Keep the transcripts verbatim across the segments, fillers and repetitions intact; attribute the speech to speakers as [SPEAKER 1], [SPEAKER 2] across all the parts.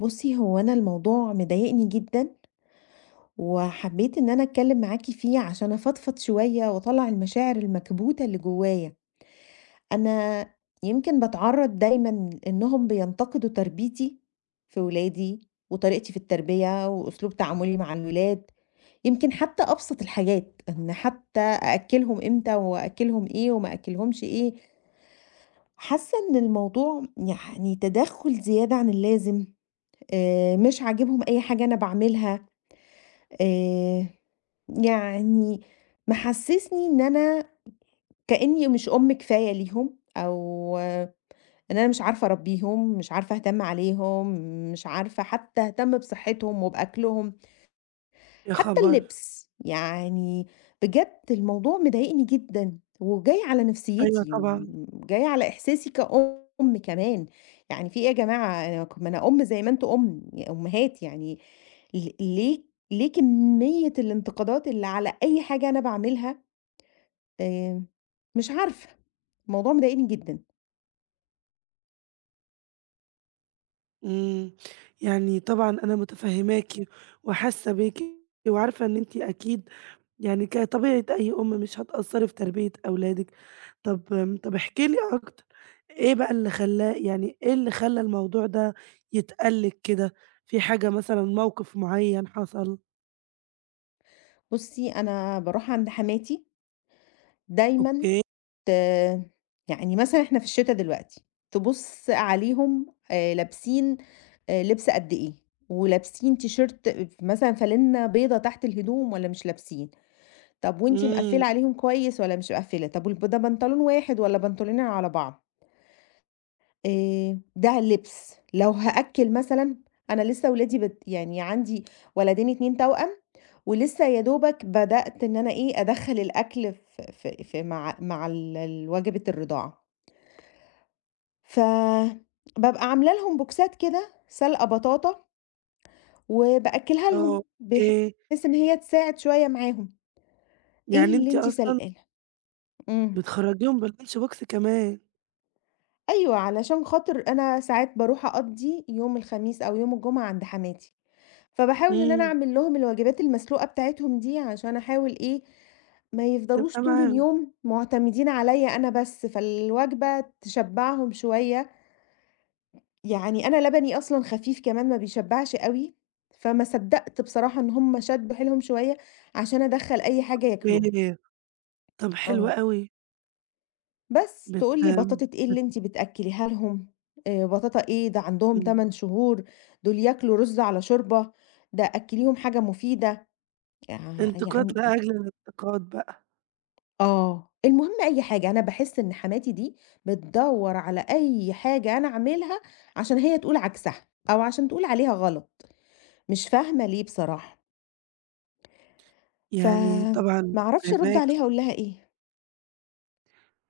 [SPEAKER 1] بُصّي، هو أنا الموضوع مضايقني جدًا، وحبيت إن أنا أتكلّم معاكِ فيه عشان أفضفض شوية وأطلّع المشاعر المكبوتة اللي جوايا. أنا يمكن باتعرّض دايمًا إنّهم بينتقدوا تربيتي في ولادي وطريقتي في التربية وأسلوب تعاملي مع الولاد، يمكن حتّى أبسط الحاجات، إن حتّى أأكّلهم إمتى وأأكّلهم إيه وما أأكّلهمش إيه. حاسّة إن الموضوع يعني تدخُّل زيادة عن اللازم، آآ مش عاجبهم أي حاجة أنا باعملها، آآ يعني محسّسني إن أنا كإنّي مش أم كفاية ليهم، أو آه، إن أنا مش عارفة أربّيهم، مش عارفة أهتم عليهم، مش عارفة حتّى أهتم بصحّتهم وبأكلهم.
[SPEAKER 2] يا
[SPEAKER 1] حتى
[SPEAKER 2] خبر!
[SPEAKER 1] اللبس، يعني بجد الموضوع مضايقني جدًا، وجاي على
[SPEAKER 2] أيوه
[SPEAKER 1] نفسيتي،
[SPEAKER 2] طبعًا،
[SPEAKER 1] وجاي على إحساسي كأم كمان، يعني في إيه يا جماعة انا ما أنا أم زي ما أنتم أم أمهات يعني ل ليه ليه كمية الانتقادات اللي على أي حاجة أنا باعملها؟ آآ، مش عارفة، الموضوع مضايقني جدًا.
[SPEAKER 2] إمم، يعني طبعًا أنا متفهماكِ وحاسة بيكِ وعارفة إن أنتِ أكيد يعني كطبيعة أي أم مش هتقصّري في تربية أولادِك، طب آمم، طب احكي لي أكتر، إيه بقى اللي خلّاه يعني إيه اللي خلّى الموضوع ده يتقال لِك كده؟ في حاجة مثلًا موقف معيّن حصل؟
[SPEAKER 1] بُصّي، أنا باروح عند حماتي دايمًا.
[SPEAKER 2] أوكي،
[SPEAKER 1] ت يعني مثلًا إحنا في الشتا دلوقتي، تبُص عليهم آآ لابسين آآ لِبْس قد إيه، ولابسين تيشيرت ف مثلًا فانلة بيضا تحت الهدوم والّا مش لابسين، طب وأنتِ
[SPEAKER 2] إمم،
[SPEAKER 1] مقفّلة عليهم كويس والّا مش مقفّلة، طب والب ده بنطلون واحد والّا بنطلونين على بعض، آآ ده اللبس. لو هأكّل مثلًا، أنا لسه ولادي بت يعني عندي ولدين اتنين توأم، ولسه يا دوبك بدأت إن أنا إيه، أدخّل الأكل ف ف في مع مع ال ال وجبة الرضاعة، ف بابقى عاملة لهم بوكسات كده سلقة بطاطا وبأكّلها
[SPEAKER 2] آه،
[SPEAKER 1] لهم،
[SPEAKER 2] أوكي،
[SPEAKER 1] بحيث إن هي تساعد شوية معاهم. إيه
[SPEAKER 2] يعني
[SPEAKER 1] اللي
[SPEAKER 2] أنتِ
[SPEAKER 1] أنتِ
[SPEAKER 2] أصلًا
[SPEAKER 1] سلقاه؟ إمم.
[SPEAKER 2] بتخرّجيهم باللانش بوكس كمان،
[SPEAKER 1] أيوه، علشان خاطر أنا ساعات باروح أقضّي يوم الخميس أو يوم الجمعة عند حماتي، فباحاول إن أنا
[SPEAKER 2] إمم،
[SPEAKER 1] أعمل لهم الوجبات المسلوقة بتاعتهم دي عشان أحاول إيه، ما يفضلوش
[SPEAKER 2] تبقى
[SPEAKER 1] طول
[SPEAKER 2] معاهم،
[SPEAKER 1] اليوم مُعتمدين عليّا أنا بس، فالوجبة تشبّعهم شوية. يعني أنا لبني أصلًا خفيف كمان ما بيشبّعش أوي، فما صدّقت بصراحة إن هم شدّوا حيلهم شوية عشان أدخّل أي حاجة ياكلوها.
[SPEAKER 2] أوكي، طب حلو
[SPEAKER 1] آه.
[SPEAKER 2] أوي.
[SPEAKER 1] بس
[SPEAKER 2] بت
[SPEAKER 1] تقول لي بطاطة إيه
[SPEAKER 2] بت
[SPEAKER 1] اللي أنتِ بتأكّليها لهم، آآ بطاطا إيه، ده عندهم تمن شهور، دول ياكلوا رُز على شوربة، ده أكّليهم حاجة مفيدة، يع يعني
[SPEAKER 2] انتقاد لأجل الانتقاد بقى،
[SPEAKER 1] آه، المهم أي حاجة، أنا باحس إن حماتي دي بتدوّر على أي حاجة أنا أعملها عشان هي تقول عكسها، أو عشان تقول عليها غلط، مش فاهمة ليه بصراحة، ف
[SPEAKER 2] يعني طبعًا
[SPEAKER 1] ما أعرفش أرُد
[SPEAKER 2] فاهماكِ،
[SPEAKER 1] عليها أقول لها إيه.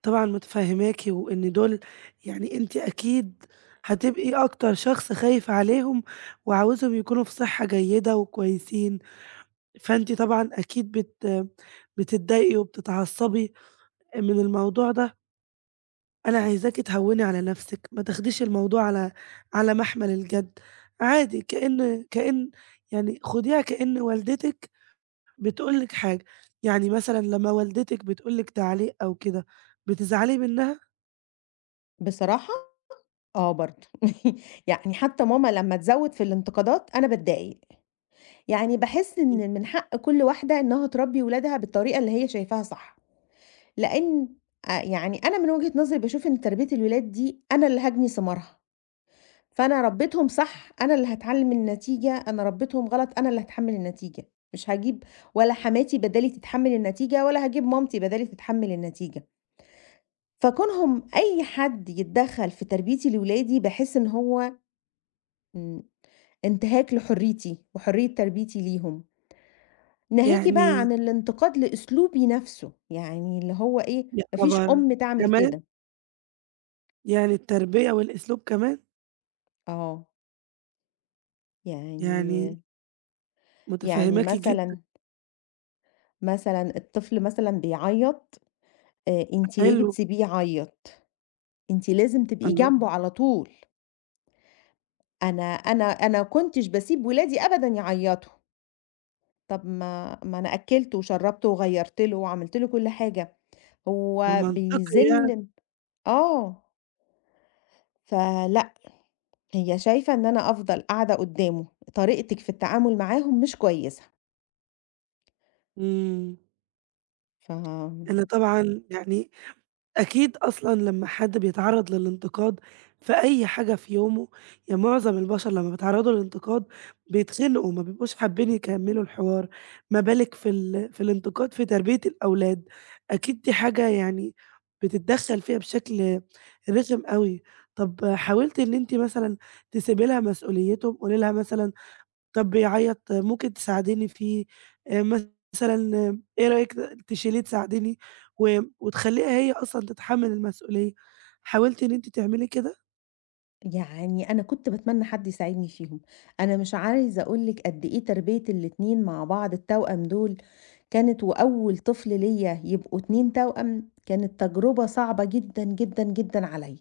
[SPEAKER 2] طبعًا متفهماكِ، وإن دول يعني أنتِ أكيد هتبقي أكتر شخص خايفة عليهم، وعاوزاهم يكونوا في صحة جيدة وكويسين، فأنتِ طبعًا أكيد بت بتتضايقي وبتتعصبي من الموضوع ده. أنا عايزاكِ تهوّني على نفسِك، ما تاخديش الموضوع على على محمل الجد، عادي كأن كأن يعني خديها كأن والدتِك بتقول لِك حاجة، يعني مثلًا لمّا والدتِك بتقول لِك تعليق أو كده، بتزعلي منها؟
[SPEAKER 1] بصراحة آه برضه يعني حتى ماما لمّا تزوّد في الانتقادات أنا باتضايق. يعني باحس
[SPEAKER 2] إمم.
[SPEAKER 1] إن من حق كل واحدة إنها تربّي ولادها بالطريقة اللي هي شايفاها صح، لإن آآ يعني أنا من وجهة نظري باشوف إن تربية الولاد دي أنا اللي هاجني ثمارها، فأنا ربيتهم صح أنا اللي هاتعلّم النتيجة، أنا ربيتهم غلط أنا اللي هاتحمّل النتيجة، مش هاجيب ولا حماتي بدالي تتحمّل النتيجة ولا هاجيب مامتي بدالي تتحمّل النتيجة، فكونهم أي حد يتدخّل في تربيتي لولادي باحس إن هو إمم، انتهاك لحريتي وحرية تربيتي ليهم. ناهيكِ بقى
[SPEAKER 2] يعني
[SPEAKER 1] عن الانتقاد لأسلوبي نفسه، يعني اللي هو إيه،
[SPEAKER 2] يا
[SPEAKER 1] ما فيش
[SPEAKER 2] خبر!
[SPEAKER 1] أم تعمل
[SPEAKER 2] كمان!
[SPEAKER 1] كده،
[SPEAKER 2] يعني التربية والأسلوب كمان!
[SPEAKER 1] آه،
[SPEAKER 2] يعني
[SPEAKER 1] يعني يعني
[SPEAKER 2] متفهماكِ جدًا،
[SPEAKER 1] مثلًا مثلًا الطفل مثلًا بيعيّط، آآ، أنتِ ليه
[SPEAKER 2] حلو،
[SPEAKER 1] بتسيبيه يعيّط؟ أنتِ لازم تبقي
[SPEAKER 2] الله!
[SPEAKER 1] جنبه على طول، أنا أنا أنا كنتش باسيب ولادي أبدًا يعيّطوا، طب ما ما أنا أكّلته وشرّبته وغيّرت له وعملت له كل حاجة، هو
[SPEAKER 2] ومنطقي يعني،
[SPEAKER 1] بيزِن. آه، فلأ، هي شايفة إن أنا أفضل قاعدة قدّامه، طريقتِك في التعامل معاهم مش كويسة.
[SPEAKER 2] إمم،
[SPEAKER 1] ف
[SPEAKER 2] أنا طبعًا يعني أكيد أصلًا لمّا حد بيتعرّض للانتقاد في أي حاجة في يومه، يعني معظم البشر لمّا بيتعرّضوا للانتقاد بيتخنقوا، ما بيبقوش حابين يكمّلوا الحوار، ما بالِك في ال في الانتقاد في تربية الأولاد، أكيد دي حاجة يعني بتتدخّل فيها بشكل رخم أوي. طَب حاولتِ إن أنتِ مثلًا تسيبي لها مسؤوليتهم، قولي لها مثلًا طب بيعيّط ممكن تساعديني فيه، آآ مثلًا إيه رأيِك تشيليه تساعديني و وتخلّيها هي أصلًا تتحمّل المسؤولية، حاولتِ إن أنتِ تعملي كده؟
[SPEAKER 1] يعني أنا كنت باتمنى حد يساعدني فيهم، أنا مش عايزة أقول لِك قد إيه تربية الاتنين مع بعض التوأم دول كانت وأول طفل ليّا يبقوا اتنين توأم، كانت تجربة صعبة جدًا، جدًا، جدًا عليّا،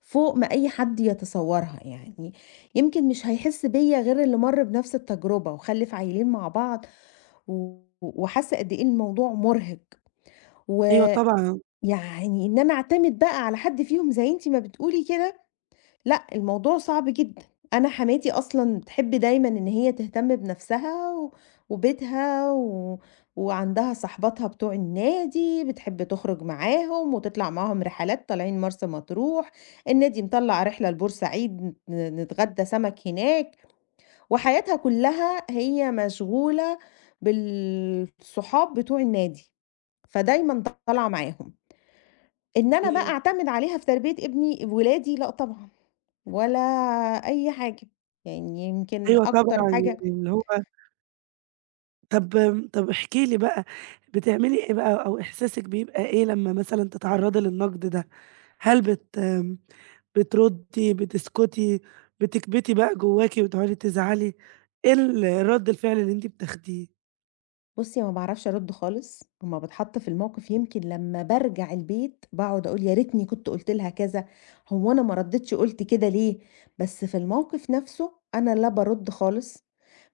[SPEAKER 1] فوق ما أي حد يتصورها يعني، يمكن مش هيحس بيّا غير اللي مَر بنفس التجربة وخلِّف عيّلين مع بعض و وحس قد إيه الموضوع مُرهق، و
[SPEAKER 2] أيوه طبعًا،
[SPEAKER 1] يعني إن أنا أعتمد بقى على حد فيهم زي أنتِ ما بتقولي كده، لأ الموضوع صعب جدًا، أنا حماتي أصلًا بتحب دايمًا إن هي تهتم بنفسها و وبيتها و وعندها صاحباتها بتوع النادي، بتحب تخرج معاهم وتطلع معاهم رحلات، طالعين مرسى مطروح، النادي مطلّع رحلة لبورسعيد ن نتغدى سمك هناك، وحياتها كلها هي مشغولة بالصحاب بتوع النادي، فدايمًا طالعة معاهم. إن أنا بقى
[SPEAKER 2] إمم،
[SPEAKER 1] أعتمد عليها في تربية ابني ولادي لأ طبعًا، ولا أي حاجة، يعني يمكن
[SPEAKER 2] أيوه
[SPEAKER 1] أكتر
[SPEAKER 2] طبعًا، يعني
[SPEAKER 1] حاجة.
[SPEAKER 2] اللي هو طب طب احكي لي بقى بتعملي إيه بقى أو إحساسِك بيبقى إيه لمّا مثلًا تتعرّضي للنقد ده؟ هل بت بتردّي، بتسكتي، بتكبتي بقى جواكِ وتقعدي تزعلي، إيه ال رَد الفعل اللي أنتِ بتاخديه؟
[SPEAKER 1] بُصّي، ما باعرفش أرُد خالص، أمّا باتحط في الموقف يمكن لمّا بارجع البيت باقعد أقول يا ريتني كنت قُلت لها كذا، هو أنا ما رديتش قُلت كده ليه؟ بس في الموقف نفسه أنا لا بارُد خالص،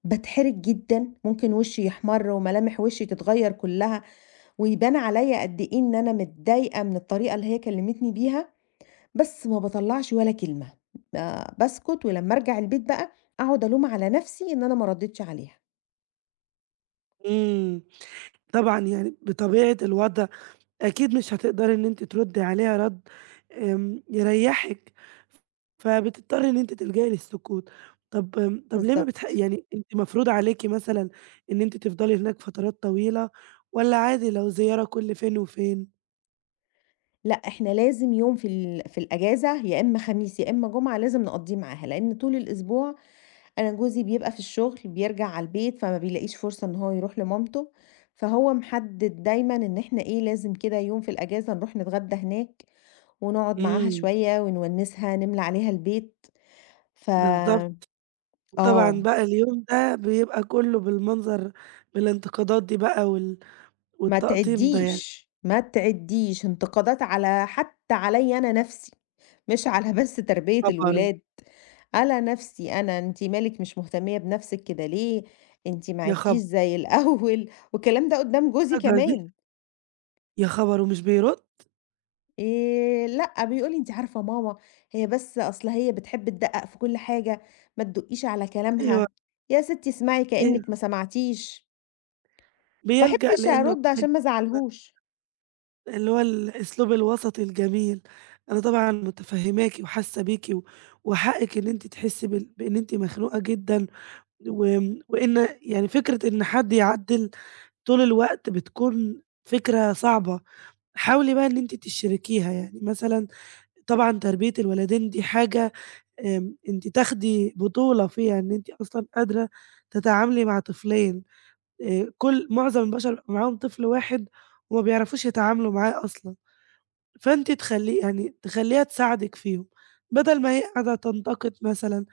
[SPEAKER 1] باتحرج جدًا، ممكن وشّي يحمَر وملامح وشّي تتغيّر كلّها، ويبان عليَّ قد إيه إن أنا متضايقة من الطريقة اللي هي كلمتني بيها. بس ما باطلّعش ولا كلمة، ما باسكت ولمّا أرجع البيت بقى أقعد ألوم على نفسي إن أنا ما ردّيتش عليها.
[SPEAKER 2] إمم. طبعًا يعني بطبيعة الوضع أكيد مش هتقدري إن أنتِ تردّي عليها رَد آمم يريّحِك، فبتضطري إن أنتِ تلجئي للسكوت. طب آمم طب ليه ما بتح
[SPEAKER 1] بالضبط.
[SPEAKER 2] يعني أنتِ مفروض عليكِ مثلًا إن أنتِ تفضلي هناك فترات طويلة والّا عادي لو زيارة كل فين وفين؟
[SPEAKER 1] لأ، إحنا لازم يوم في ال في الأجازة يا إمّا خميس يا إمّا جمعة لازم نقضّيه معاها، لإن طول الأسبوع أنا جوزي بيبقى في الشغل، بيرجع على البيت، فما بيلاقيش فرصة إن هو يروح لمامته، فهو محدد دايمًا إن إحنا إيه، لازم كده يوم في الأجازة نروح نتغدى هناك ونقعد معاها
[SPEAKER 2] إمم،
[SPEAKER 1] شوية ونونِّسها، نملى عليها البيت. ف
[SPEAKER 2] بالضبط. وطبعًا
[SPEAKER 1] آه.
[SPEAKER 2] بقى اليوم ده بيبقى كُلّه بالمنظر بالانتقادات دي بقى وال
[SPEAKER 1] ما
[SPEAKER 2] والتقطيم ده يعني.
[SPEAKER 1] تعدّيش، ما تعدّيش، انتقادات على حتى عليّا أنا نَفْسي، مش على بس تربية
[SPEAKER 2] خبر!
[SPEAKER 1] الولاد، على نَفْسي أنا، أنتِ مالِك مش مهتمية بنَفْسِك كده ليه، أنتِ ما
[SPEAKER 2] يا خبر!
[SPEAKER 1] عِدتيش زي الأول، والكلام ده قدّام جوزي
[SPEAKER 2] الدرجة دي!
[SPEAKER 1] كمان،
[SPEAKER 2] يا خبر ومش بيرُد!
[SPEAKER 1] آآ لأ، بيقول لي: "أنتِ عارفة ماما هي بس أصل هي بتحب تدقّق في كل حاجة، ما تدُقّيش على
[SPEAKER 2] أيوه.
[SPEAKER 1] كلامها، يا ستّي اسمعي
[SPEAKER 2] ايه
[SPEAKER 1] كإنِّك ما سمعتيش." ما
[SPEAKER 2] بيلجأ
[SPEAKER 1] باحبش
[SPEAKER 2] لإنه
[SPEAKER 1] أرُد عشان ما
[SPEAKER 2] بيكون
[SPEAKER 1] ازعّلهوش.
[SPEAKER 2] اللي هو الأسلوب الوسطي الجميل، أنا طبعًا متفهّماكِ وحاسة بيكِ و وحقِك إن أنتِ تحسّي بال بإن أنتِ مخنوقة جدًا، وآمم وإن يعني فكرة إن حد يعدّل طول الوقت بتكون فكرة صعبة، حاولي بقى إن أنتِ تشاركيها، يعني مثلًا طبعًا تربية الولدين دي حاجة آمم أنتِ تاخدي بطولة فيها، إن أنتِ أصلًا قادرة تتعاملي مع طفلين. آآ كل معظم البشر بيبقى معاهم طفل واحد وما بيعرفوش يتعاملوا معاه أصلًا، فأنتِ تخلّي يعني تخلّيها تساعدِك فيهم، بدل ما هي قاعدة تنتقد مثلًا،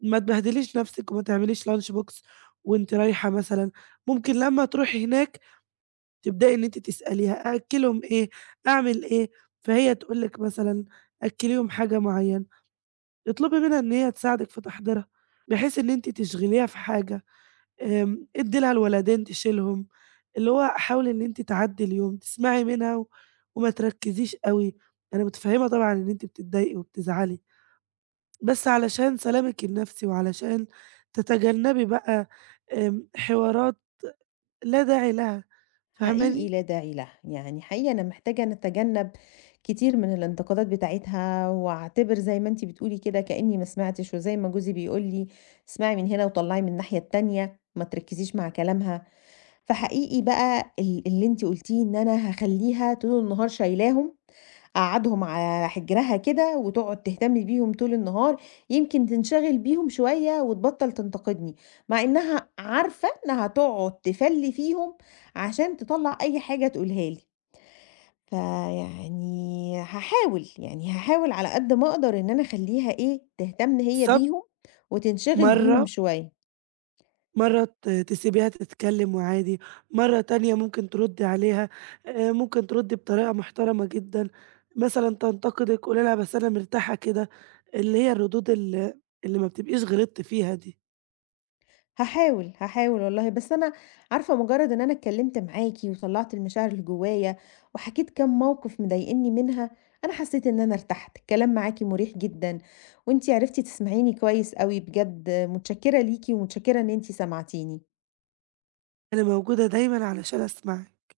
[SPEAKER 2] ما تبهدليش نفسِك وما تعمليش lunch box وأنتِ رايحة مثلًا، ممكن لمّا تروحي هناك تبدئي إن أنتِ تسأليها أأكّلهم إيه، أعمل إيه، فهي تقول لِك مثلًا أكّليهم حاجة معيّنة، اطلبي منها إن هي تساعدِك في تحضيرها، بحيث إن أنتِ تشغليها في حاجة. آمم، ادّي لها الولدين تشيلهم، اللي هو حاولي إن أنتِ تعدّي اليوم، تسمعي منها و وما تركّزيش أوي، أنا متفهّمة طبعًا إن أنتِ بتتضايقي وبتزعلي، بس علشان سلامِك النفسي وعلشان تتجنّبي بقى آمم، حوارات لا داعي لها،
[SPEAKER 1] حقيقي
[SPEAKER 2] فاهماني؟
[SPEAKER 1] لا داعي لها، يعني حقيقي أنا محتاجة نتجنب كتير من الانتقادات بتاعتها، وأعتبر زي ما أنتِ بتقولي كده كأني ما سمعتش، وزي ما جوزي بيقول لي اسمعي من هنا وطلعي من الناحية التانية، ما تركزيش مع كلامها. فحقيقي بقى ال اللي أنتِ قُلتيه إن أنا هاخلّيها طول النهار شايلاهم، أقعّدهم على حجرها كده وتقعد تهتم بيهم طول النهار، يمكن تنشغل بيهم شوية وتبطّل تنتقدني، مع إنها عارفة إنها تقعد تفلّي فيهم عشان تطلّع أي حاجة تقولها لي. فيعني هاحاول، يعني هاحاول على قد ما أقدر إن أنا أخلّيها إيه، تهتم هي
[SPEAKER 2] صب
[SPEAKER 1] بيهم وتنشغل بيهم
[SPEAKER 2] مرّة
[SPEAKER 1] شوية.
[SPEAKER 2] مرّة ت تسيبيها تتكلّم وعادي، مرّة تانية ممكن تردّي عليها، آآ ممكن تردّي بطريقة محترمة جدًا، مثلًا تنتقدِك قولي لها بس أنا مرتاحة كده، اللي هي الردود ال اللي ما بتبقيش غلطتِ فيها دي،
[SPEAKER 1] هاحاول، هاحاول والله، بس أنا عارفة مجرّد إن أنا اتكلّمت معاكِ وطلّعت المشاعر اللي جوايا، وحكيت كام موقف مضايقني منها، أنا حسّيت إن أنا ارتحت، الكلام معاكِ مُريح جدًا، وأنتِ عرفتِ تسمعيني كويس أوي بجد، متشكّرة ليكِ ومتشكّرة إن أنتِ سمعتيني.
[SPEAKER 2] أنا موجودة دايمًا علشان أسمعِك.